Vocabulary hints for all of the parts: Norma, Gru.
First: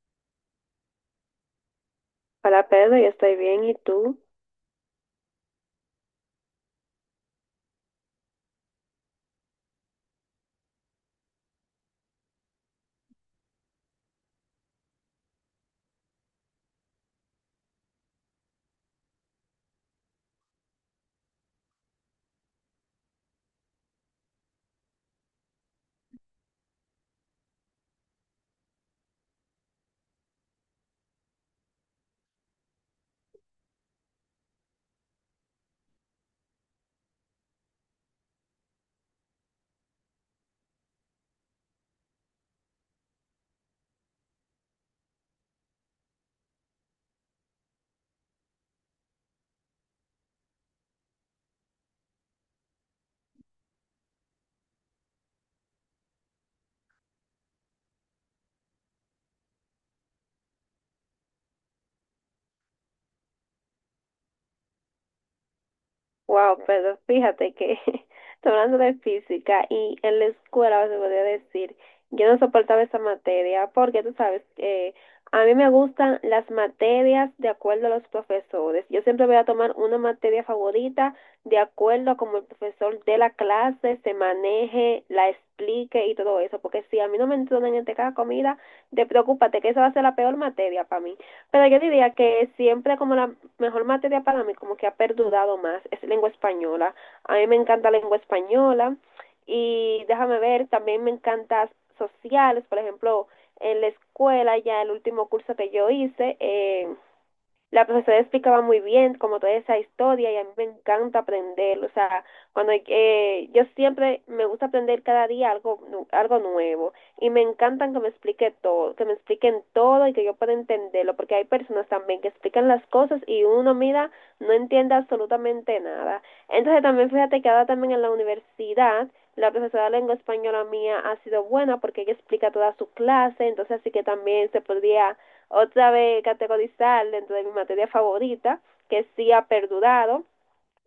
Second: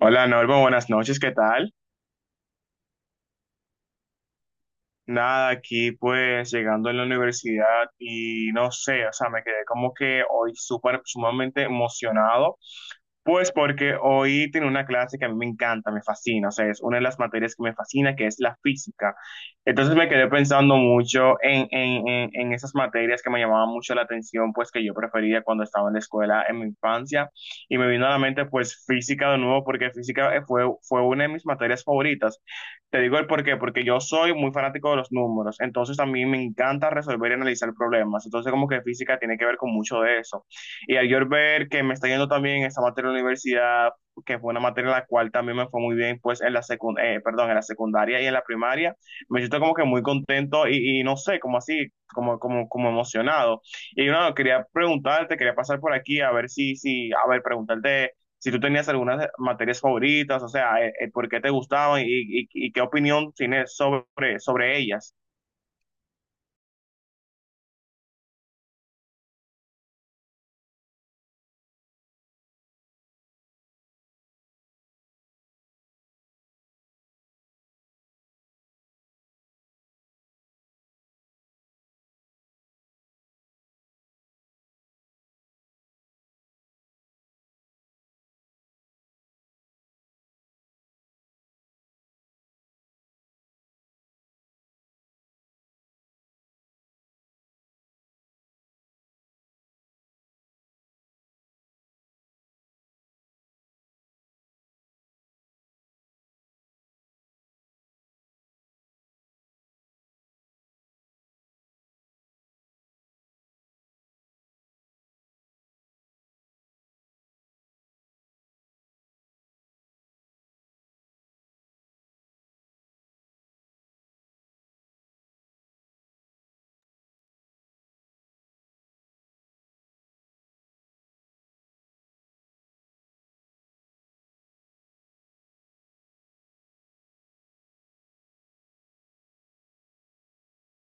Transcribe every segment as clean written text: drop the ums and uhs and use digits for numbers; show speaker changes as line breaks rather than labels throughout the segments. Hola Norma, buenas noches, ¿qué tal?
Hola Pedro, yo estoy bien, ¿y tú?
Nada, aquí pues llegando en la universidad y no sé, o sea, me quedé como que hoy súper sumamente emocionado, pues porque hoy tengo una clase que a mí me encanta, me fascina, o sea, es una de las materias que me fascina, que es la física. Entonces me quedé pensando mucho en esas materias que me llamaban mucho la atención, pues que yo prefería cuando estaba en la escuela en mi infancia, y me vino a la mente pues física de nuevo, porque física fue una de mis materias favoritas. Te digo el por qué, porque yo soy muy fanático de los números, entonces a mí me encanta resolver y analizar problemas, entonces como que física tiene que ver con mucho de eso. Y al yo ver que me está yendo también esa materia de la universidad, que fue una materia en la cual también me fue muy bien, pues en la perdón, en la secundaria y en la primaria, me siento como que muy contento y no sé, como así, como emocionado. Y no, quería preguntarte, quería pasar por aquí a ver a ver, preguntarte si tú tenías algunas materias favoritas, o sea, por qué te gustaban y qué opinión tienes sobre ellas.
Wow, Pedro, fíjate que estoy hablando de física y en la escuela se podría decir, yo no soportaba esa materia porque tú sabes, a mí me gustan las materias de acuerdo a los profesores. Yo siempre voy a tomar una materia favorita de acuerdo a cómo el profesor de la clase se maneje, la explique y todo eso, porque si a mí no me entrenan en esta comida, te preocúpate que esa va a ser la peor materia para mí. Pero yo diría que siempre como la mejor materia para mí, como que ha perdurado más, es lengua española. A mí me encanta lengua española y déjame ver, también me encanta sociales, por ejemplo, en la escuela ya el último curso que yo hice, la profesora explicaba muy bien como toda esa historia y a mí me encanta aprender, o sea, cuando yo siempre me gusta aprender cada día algo nuevo y me encantan que me explique todo, que me expliquen todo y que yo pueda entenderlo, porque hay personas también que explican las cosas y uno mira, no entiende absolutamente nada. Entonces también fíjate que ahora también en la universidad la profesora de lengua española mía ha sido buena porque ella explica toda su clase, entonces así que también se podría otra vez categorizar dentro de mi materia favorita, que sí ha perdurado,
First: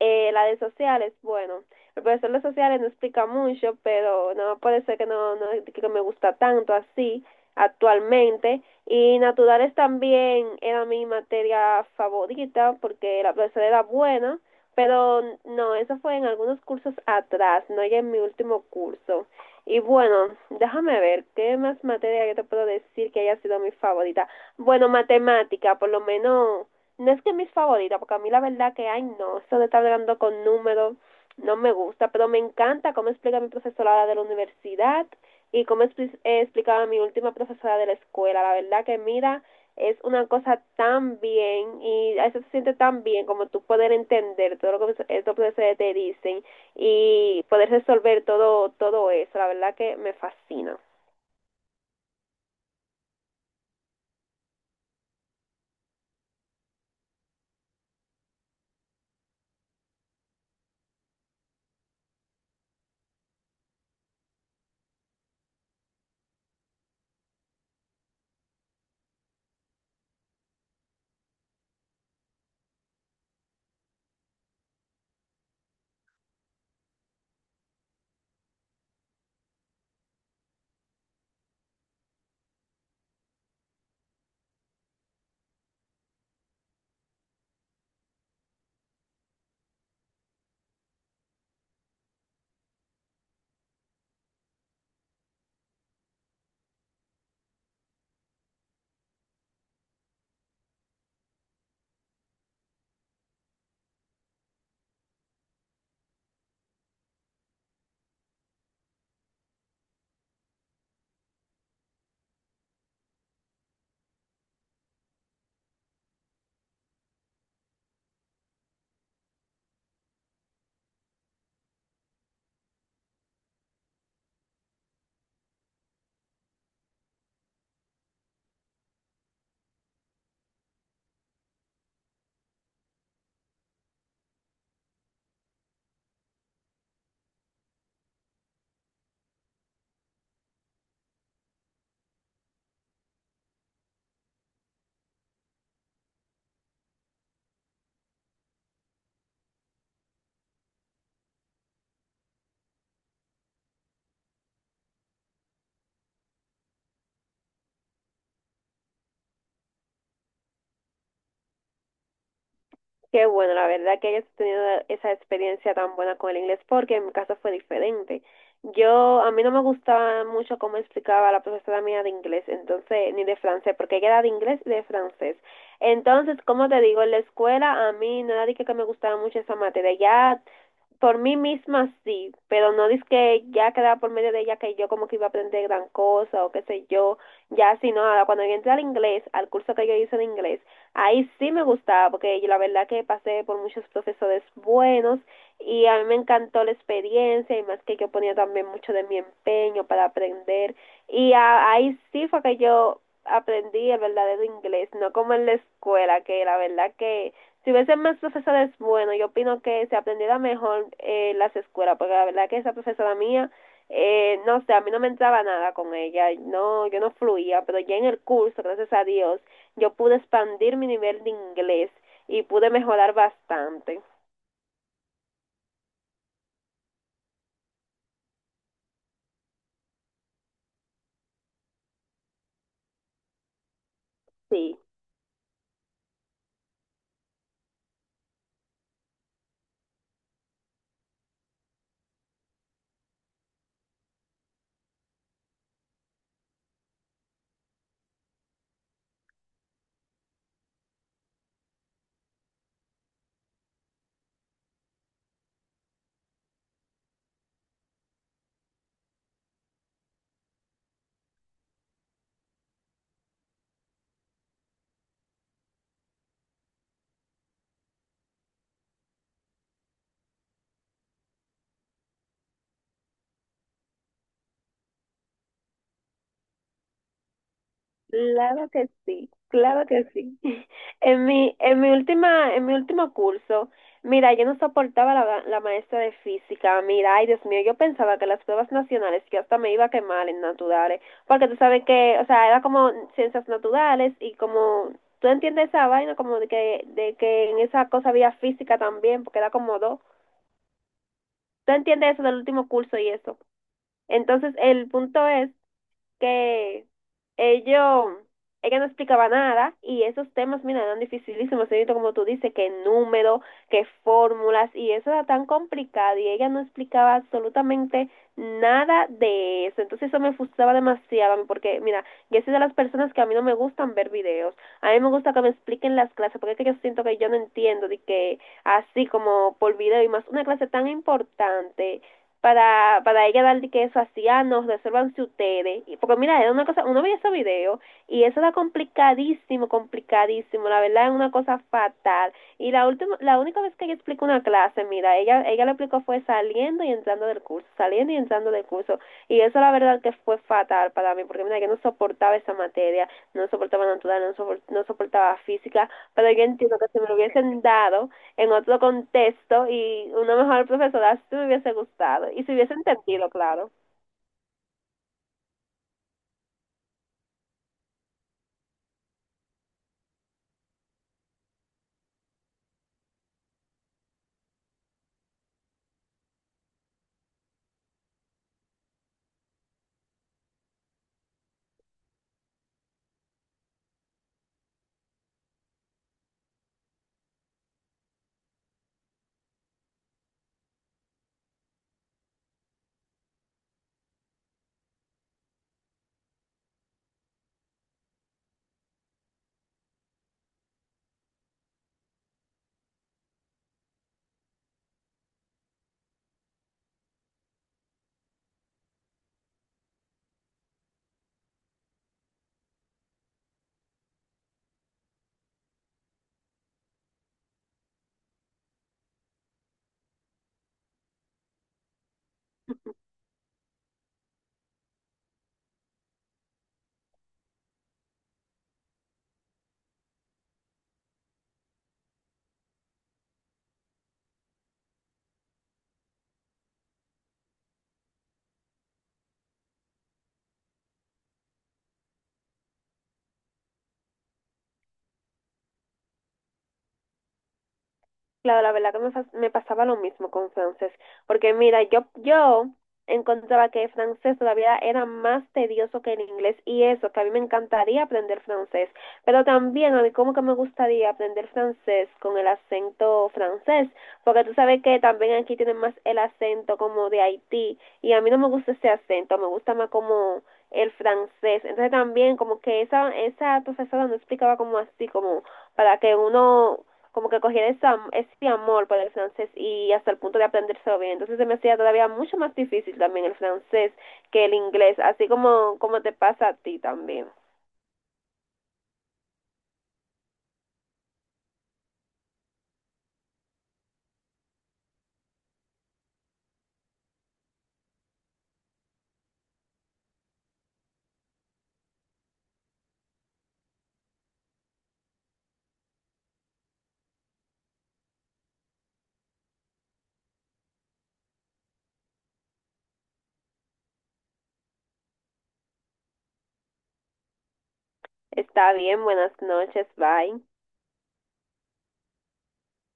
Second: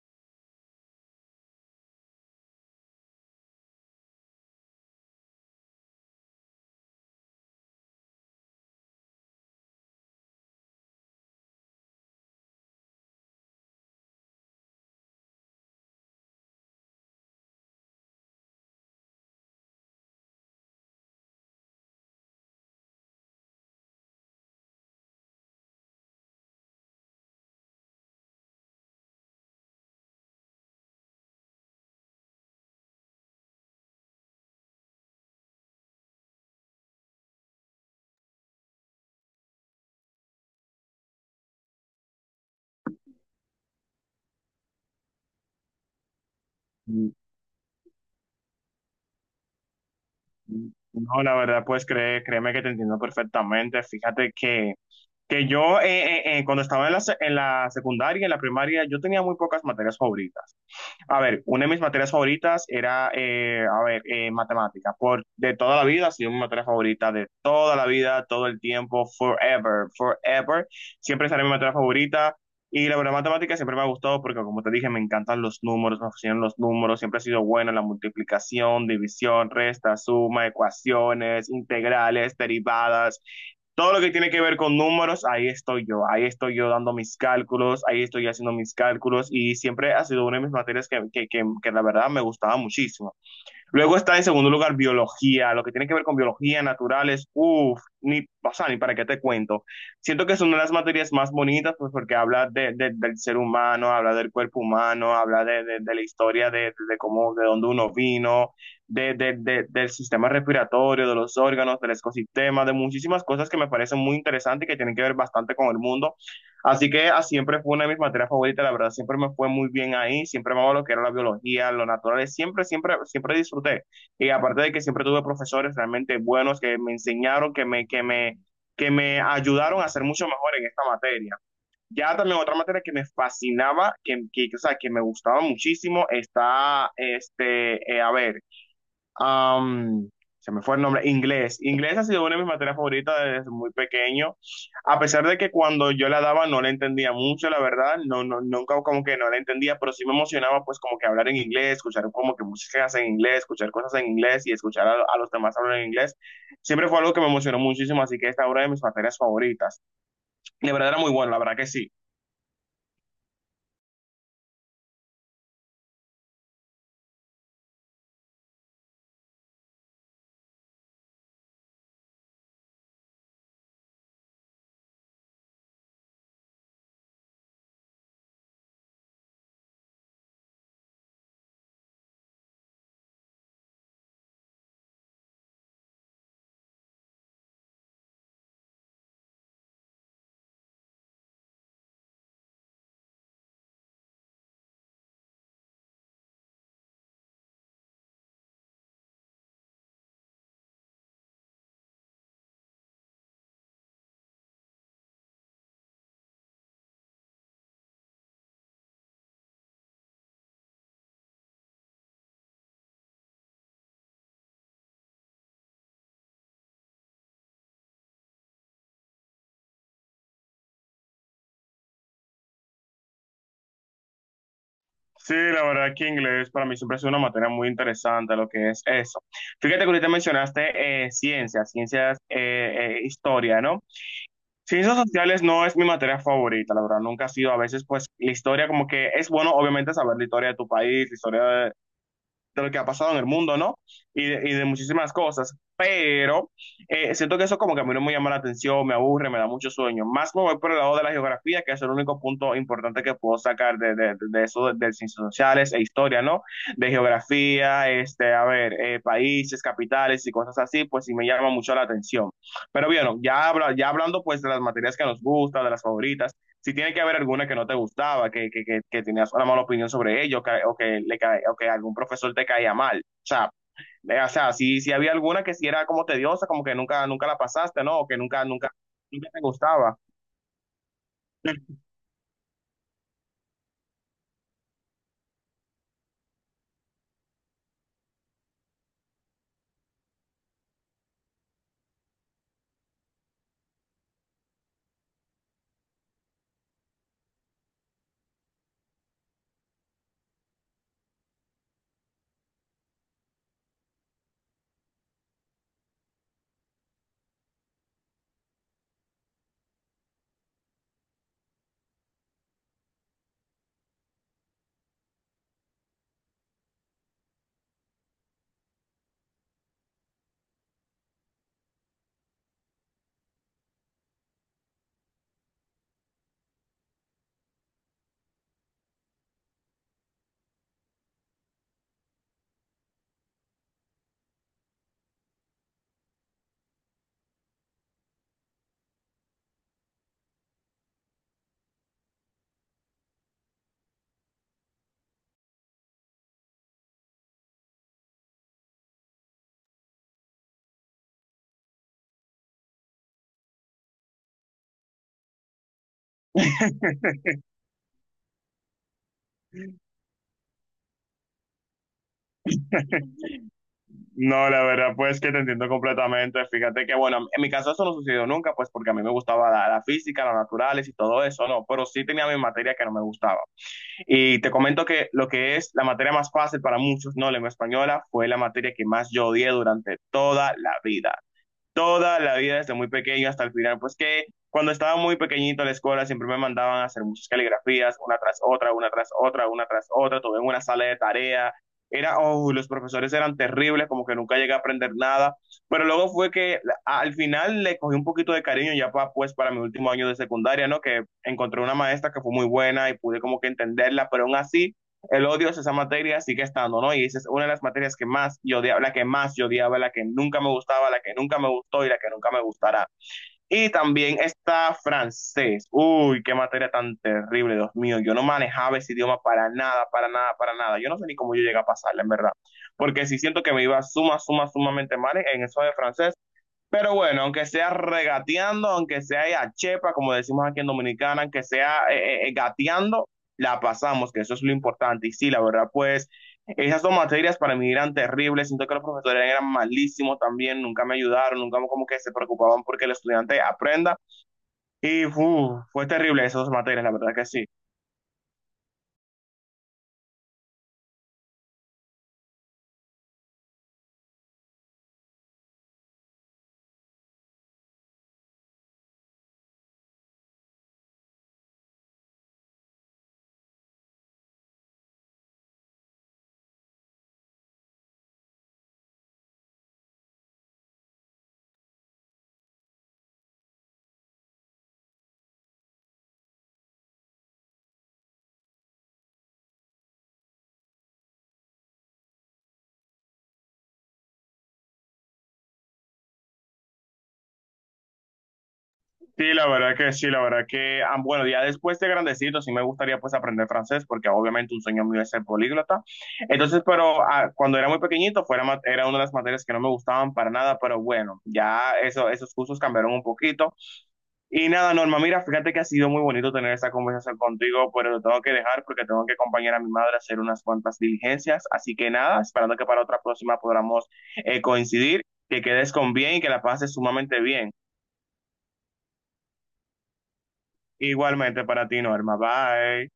la de sociales, bueno, el profesor de sociales no explica mucho, pero no puede ser que no que me gusta tanto así actualmente. Y naturales también era mi materia favorita porque la profesora era buena, pero no, eso fue en algunos cursos atrás, no ya en mi último curso. Y bueno, déjame ver, ¿qué más materia yo te puedo decir que haya sido mi favorita? Bueno, matemática, por lo menos no es que mis favoritas, porque a mí la verdad que, ay, no, eso de estar hablando con números no me gusta, pero me encanta cómo explica mi profesora de la universidad y explicaba mi última profesora de la escuela. La verdad que, mira, es una cosa tan bien y a eso se siente tan bien como tú poder entender todo lo que estos profesores te dicen
Mm,
y poder resolver todo, todo eso. La verdad que me
mm,
fascina.
no, la verdad, pues créeme que te entiendo perfectamente. Fíjate que yo cuando estaba en la, en la secundaria, en la primaria, yo tenía muy pocas materias favoritas. A ver, una de mis materias favoritas era, a ver, matemática. Por, de toda la vida, ha sido mi materia favorita de toda la vida, todo el tiempo, forever, forever. Siempre será mi materia favorita. Y la verdad, matemática siempre me ha gustado porque, como te dije, me encantan los números, me fascinan los números. Siempre ha sido buena la multiplicación, división, resta, suma, ecuaciones, integrales, derivadas. Todo lo que tiene que ver con números, ahí estoy yo dando mis cálculos, ahí estoy haciendo mis cálculos y siempre ha sido una de mis materias que la verdad me gustaba muchísimo. Luego está en segundo lugar biología, lo que tiene que ver con biología, naturales, uff, ni, o sea, ni para qué te cuento. Siento que es una de las materias más bonitas, pues porque habla del ser humano, habla del cuerpo humano, habla de la historia de cómo, de dónde uno vino, del sistema respiratorio, de los órganos, del ecosistema, de muchísimas cosas que me parecen muy interesantes y que tienen que ver bastante con el mundo. Así que ah, siempre fue una de mis materias favoritas, la verdad, siempre me fue muy bien ahí, siempre me lo que era la biología, lo natural, siempre, siempre, siempre disfruté. Y aparte de que siempre tuve profesores realmente buenos que me enseñaron, que me ayudaron a ser mucho mejor en esta materia. Ya también otra materia que me fascinaba, o sea, que me gustaba muchísimo, está, este, a ver am, se me fue el nombre, inglés. Inglés ha sido una de mis materias favoritas desde muy pequeño, a pesar de que cuando yo la daba no la entendía mucho, la verdad, nunca como que no la entendía, pero sí me emocionaba pues como que hablar en inglés, escuchar como que músicas en inglés, escuchar cosas en inglés y escuchar a los demás hablar en inglés. Siempre fue algo que me emocionó muchísimo, así que esta es una de mis materias favoritas. La verdad era muy bueno, la verdad que sí.
Qué bueno, la verdad que hayas tenido esa experiencia tan buena con el inglés, porque en mi caso fue diferente. Yo, a mí no me gustaba mucho cómo explicaba la profesora mía de inglés, entonces, ni de francés, porque ella era de inglés y de francés. Entonces, como te digo, en la escuela a mí no era de que me gustaba mucho esa materia. Ya por mí misma sí, pero no dice que ya quedaba por medio de ella que yo como que iba a aprender gran cosa o qué sé yo, ya sino ahora cuando yo entré al inglés, al curso que yo hice de inglés, ahí sí me gustaba porque yo la verdad que pasé por muchos profesores buenos y a mí me encantó la experiencia y más que yo ponía también mucho de mi empeño para aprender y ahí sí fue que yo aprendí el verdadero inglés, no como en la escuela que la verdad que si hubiesen más profesores bueno yo opino que se aprendiera mejor las escuelas, porque la verdad que esa profesora mía, no sé, a mí no me entraba nada con ella, no, yo no fluía, pero ya en el curso, gracias a Dios, yo pude expandir mi nivel de inglés y pude mejorar bastante.
Sí, la verdad que inglés para mí siempre ha sido una materia muy interesante, lo que es eso. Fíjate que ahorita mencionaste ciencias, historia, ¿no?
Sí.
Ciencias sociales no es mi materia favorita, la verdad, nunca ha sido. A veces, pues, la historia como que es bueno, obviamente, saber la historia de tu país, la historia de lo que ha pasado en el mundo, ¿no? Y de muchísimas cosas. Pero siento que eso como que a mí no me llama la atención, me aburre, me da mucho sueño. Más me voy por el lado de la geografía, que es el único punto importante que puedo sacar de eso, de ciencias sociales e historia, ¿no? De geografía, este, a ver, países, capitales y cosas así, pues sí me llama mucho la atención. Pero bueno, ya, ya hablando pues de las materias que nos gustan, de las favoritas si tiene que haber alguna que no te gustaba, que tenías una mala opinión sobre ellos, o, que, le cae o que algún profesor te caía mal. O sea, si había alguna que sí era como tediosa, como que nunca la pasaste, ¿no? O que
Claro que
nunca
sí,
te
claro
gustaba.
que sí. En mi último curso, mira, yo no soportaba la maestra de física. Mira, ay Dios mío, yo pensaba que las pruebas nacionales, yo hasta me iba a quemar en naturales, porque tú sabes que, o sea, era como ciencias naturales y como, tú entiendes esa vaina, como de que en esa cosa había física también, porque era como dos. Tú entiendes eso del último curso y eso. Entonces, el punto es que ellos, ella no explicaba nada y esos temas, mira, eran dificilísimos, señorito, como tú dices, que número, que fórmulas y eso era tan complicado y ella no explicaba absolutamente nada de eso. Entonces eso me frustraba demasiado a mí, porque, mira, yo soy de las personas que a mí no me gustan ver videos, a mí me gusta que me expliquen las clases porque es que yo siento que yo no entiendo de que así como por video y más una clase tan importante para ella darle que eso hacía, nos resuélvanse ustedes. Y, porque mira, era una cosa, uno veía esos videos y eso era complicadísimo, complicadísimo, la verdad es una cosa fatal. Y la última, la única vez que ella explicó una clase, mira, ella lo explicó fue saliendo y entrando del curso, saliendo y entrando del curso. Y eso la verdad que fue fatal para mí, porque mira, yo no soportaba esa materia, no soportaba natural, no soportaba física, pero yo entiendo que si me lo hubiesen dado, en otro contexto y una mejor profesora si me hubiese gustado y si hubiese entendido, claro.
No, la verdad, pues que te entiendo completamente. Fíjate que, bueno, en mi caso eso no sucedió nunca, pues porque a mí me gustaba la física, las naturales y todo eso, ¿no? Pero sí tenía mis materias que no me gustaba. Y te comento que lo que es la materia más fácil para muchos, no lengua española, fue la materia que más yo odié durante toda la vida desde muy pequeño hasta el final, pues que cuando estaba muy pequeñito en la escuela siempre me mandaban a hacer muchas caligrafías, una tras otra, una tras otra, una tras otra, todo en una sala de tarea. Era, oh, los profesores eran terribles, como que nunca llegué a aprender nada, pero luego fue que al final le cogí un poquito de cariño ya pues para mi último año de secundaria, ¿no? Que encontré una maestra que fue muy buena y pude como que entenderla, pero aún así el odio es esa materia sigue estando, ¿no? Y esa es una de las materias que más yo odiaba, la que más yo odiaba, la que nunca me gustaba, la que nunca me gustó y la que nunca me gustará. Y también está francés. Uy, qué materia tan terrible, Dios mío. Yo no manejaba ese idioma para nada, para nada, para nada. Yo no sé ni cómo yo llegué a pasarla, en verdad. Porque sí siento que me iba sumamente mal en eso de francés. Pero bueno, aunque sea regateando, aunque sea a chepa, como decimos aquí en Dominicana, aunque sea gateando, la pasamos, que eso es lo importante. Y sí, la verdad, pues esas dos materias para mí eran terribles. Siento que los profesores eran malísimos también, nunca me ayudaron, nunca como que se preocupaban porque el estudiante aprenda. Y uf, fue terrible esas dos materias, la verdad que sí.
Claro, la verdad que me pasaba lo mismo con francés, porque mira, yo encontraba que el francés todavía era más tedioso que el inglés y eso, que a mí me encantaría aprender francés, pero también a mí como que me gustaría aprender francés con el acento francés, porque tú sabes que también aquí tienen más el acento como de Haití y a mí no me gusta ese acento, me gusta más como el francés, entonces también como que esa profesora no explicaba como así, como para que uno como que cogían esa, ese amor por el francés y hasta el punto de aprendérselo bien. Entonces se me hacía todavía mucho más difícil también el francés que el inglés, así como, como te pasa a ti también.
Sí, la verdad que sí, la verdad que, ah, bueno, ya después de grandecito sí me gustaría pues aprender francés porque obviamente un sueño mío es ser políglota. Entonces, pero ah, cuando era muy pequeñito fuera, era una de las materias que no me gustaban para nada, pero bueno, ya eso, esos cursos cambiaron un poquito. Y nada, Norma, mira, fíjate que ha sido muy bonito tener esta conversación contigo, pero lo tengo que dejar porque tengo que acompañar a mi madre a hacer unas cuantas diligencias. Así que nada, esperando que para otra próxima podamos coincidir, que quedes con bien y que la pases sumamente bien.
Está bien, buenas noches, bye.
Igualmente para ti, Norma. Bye.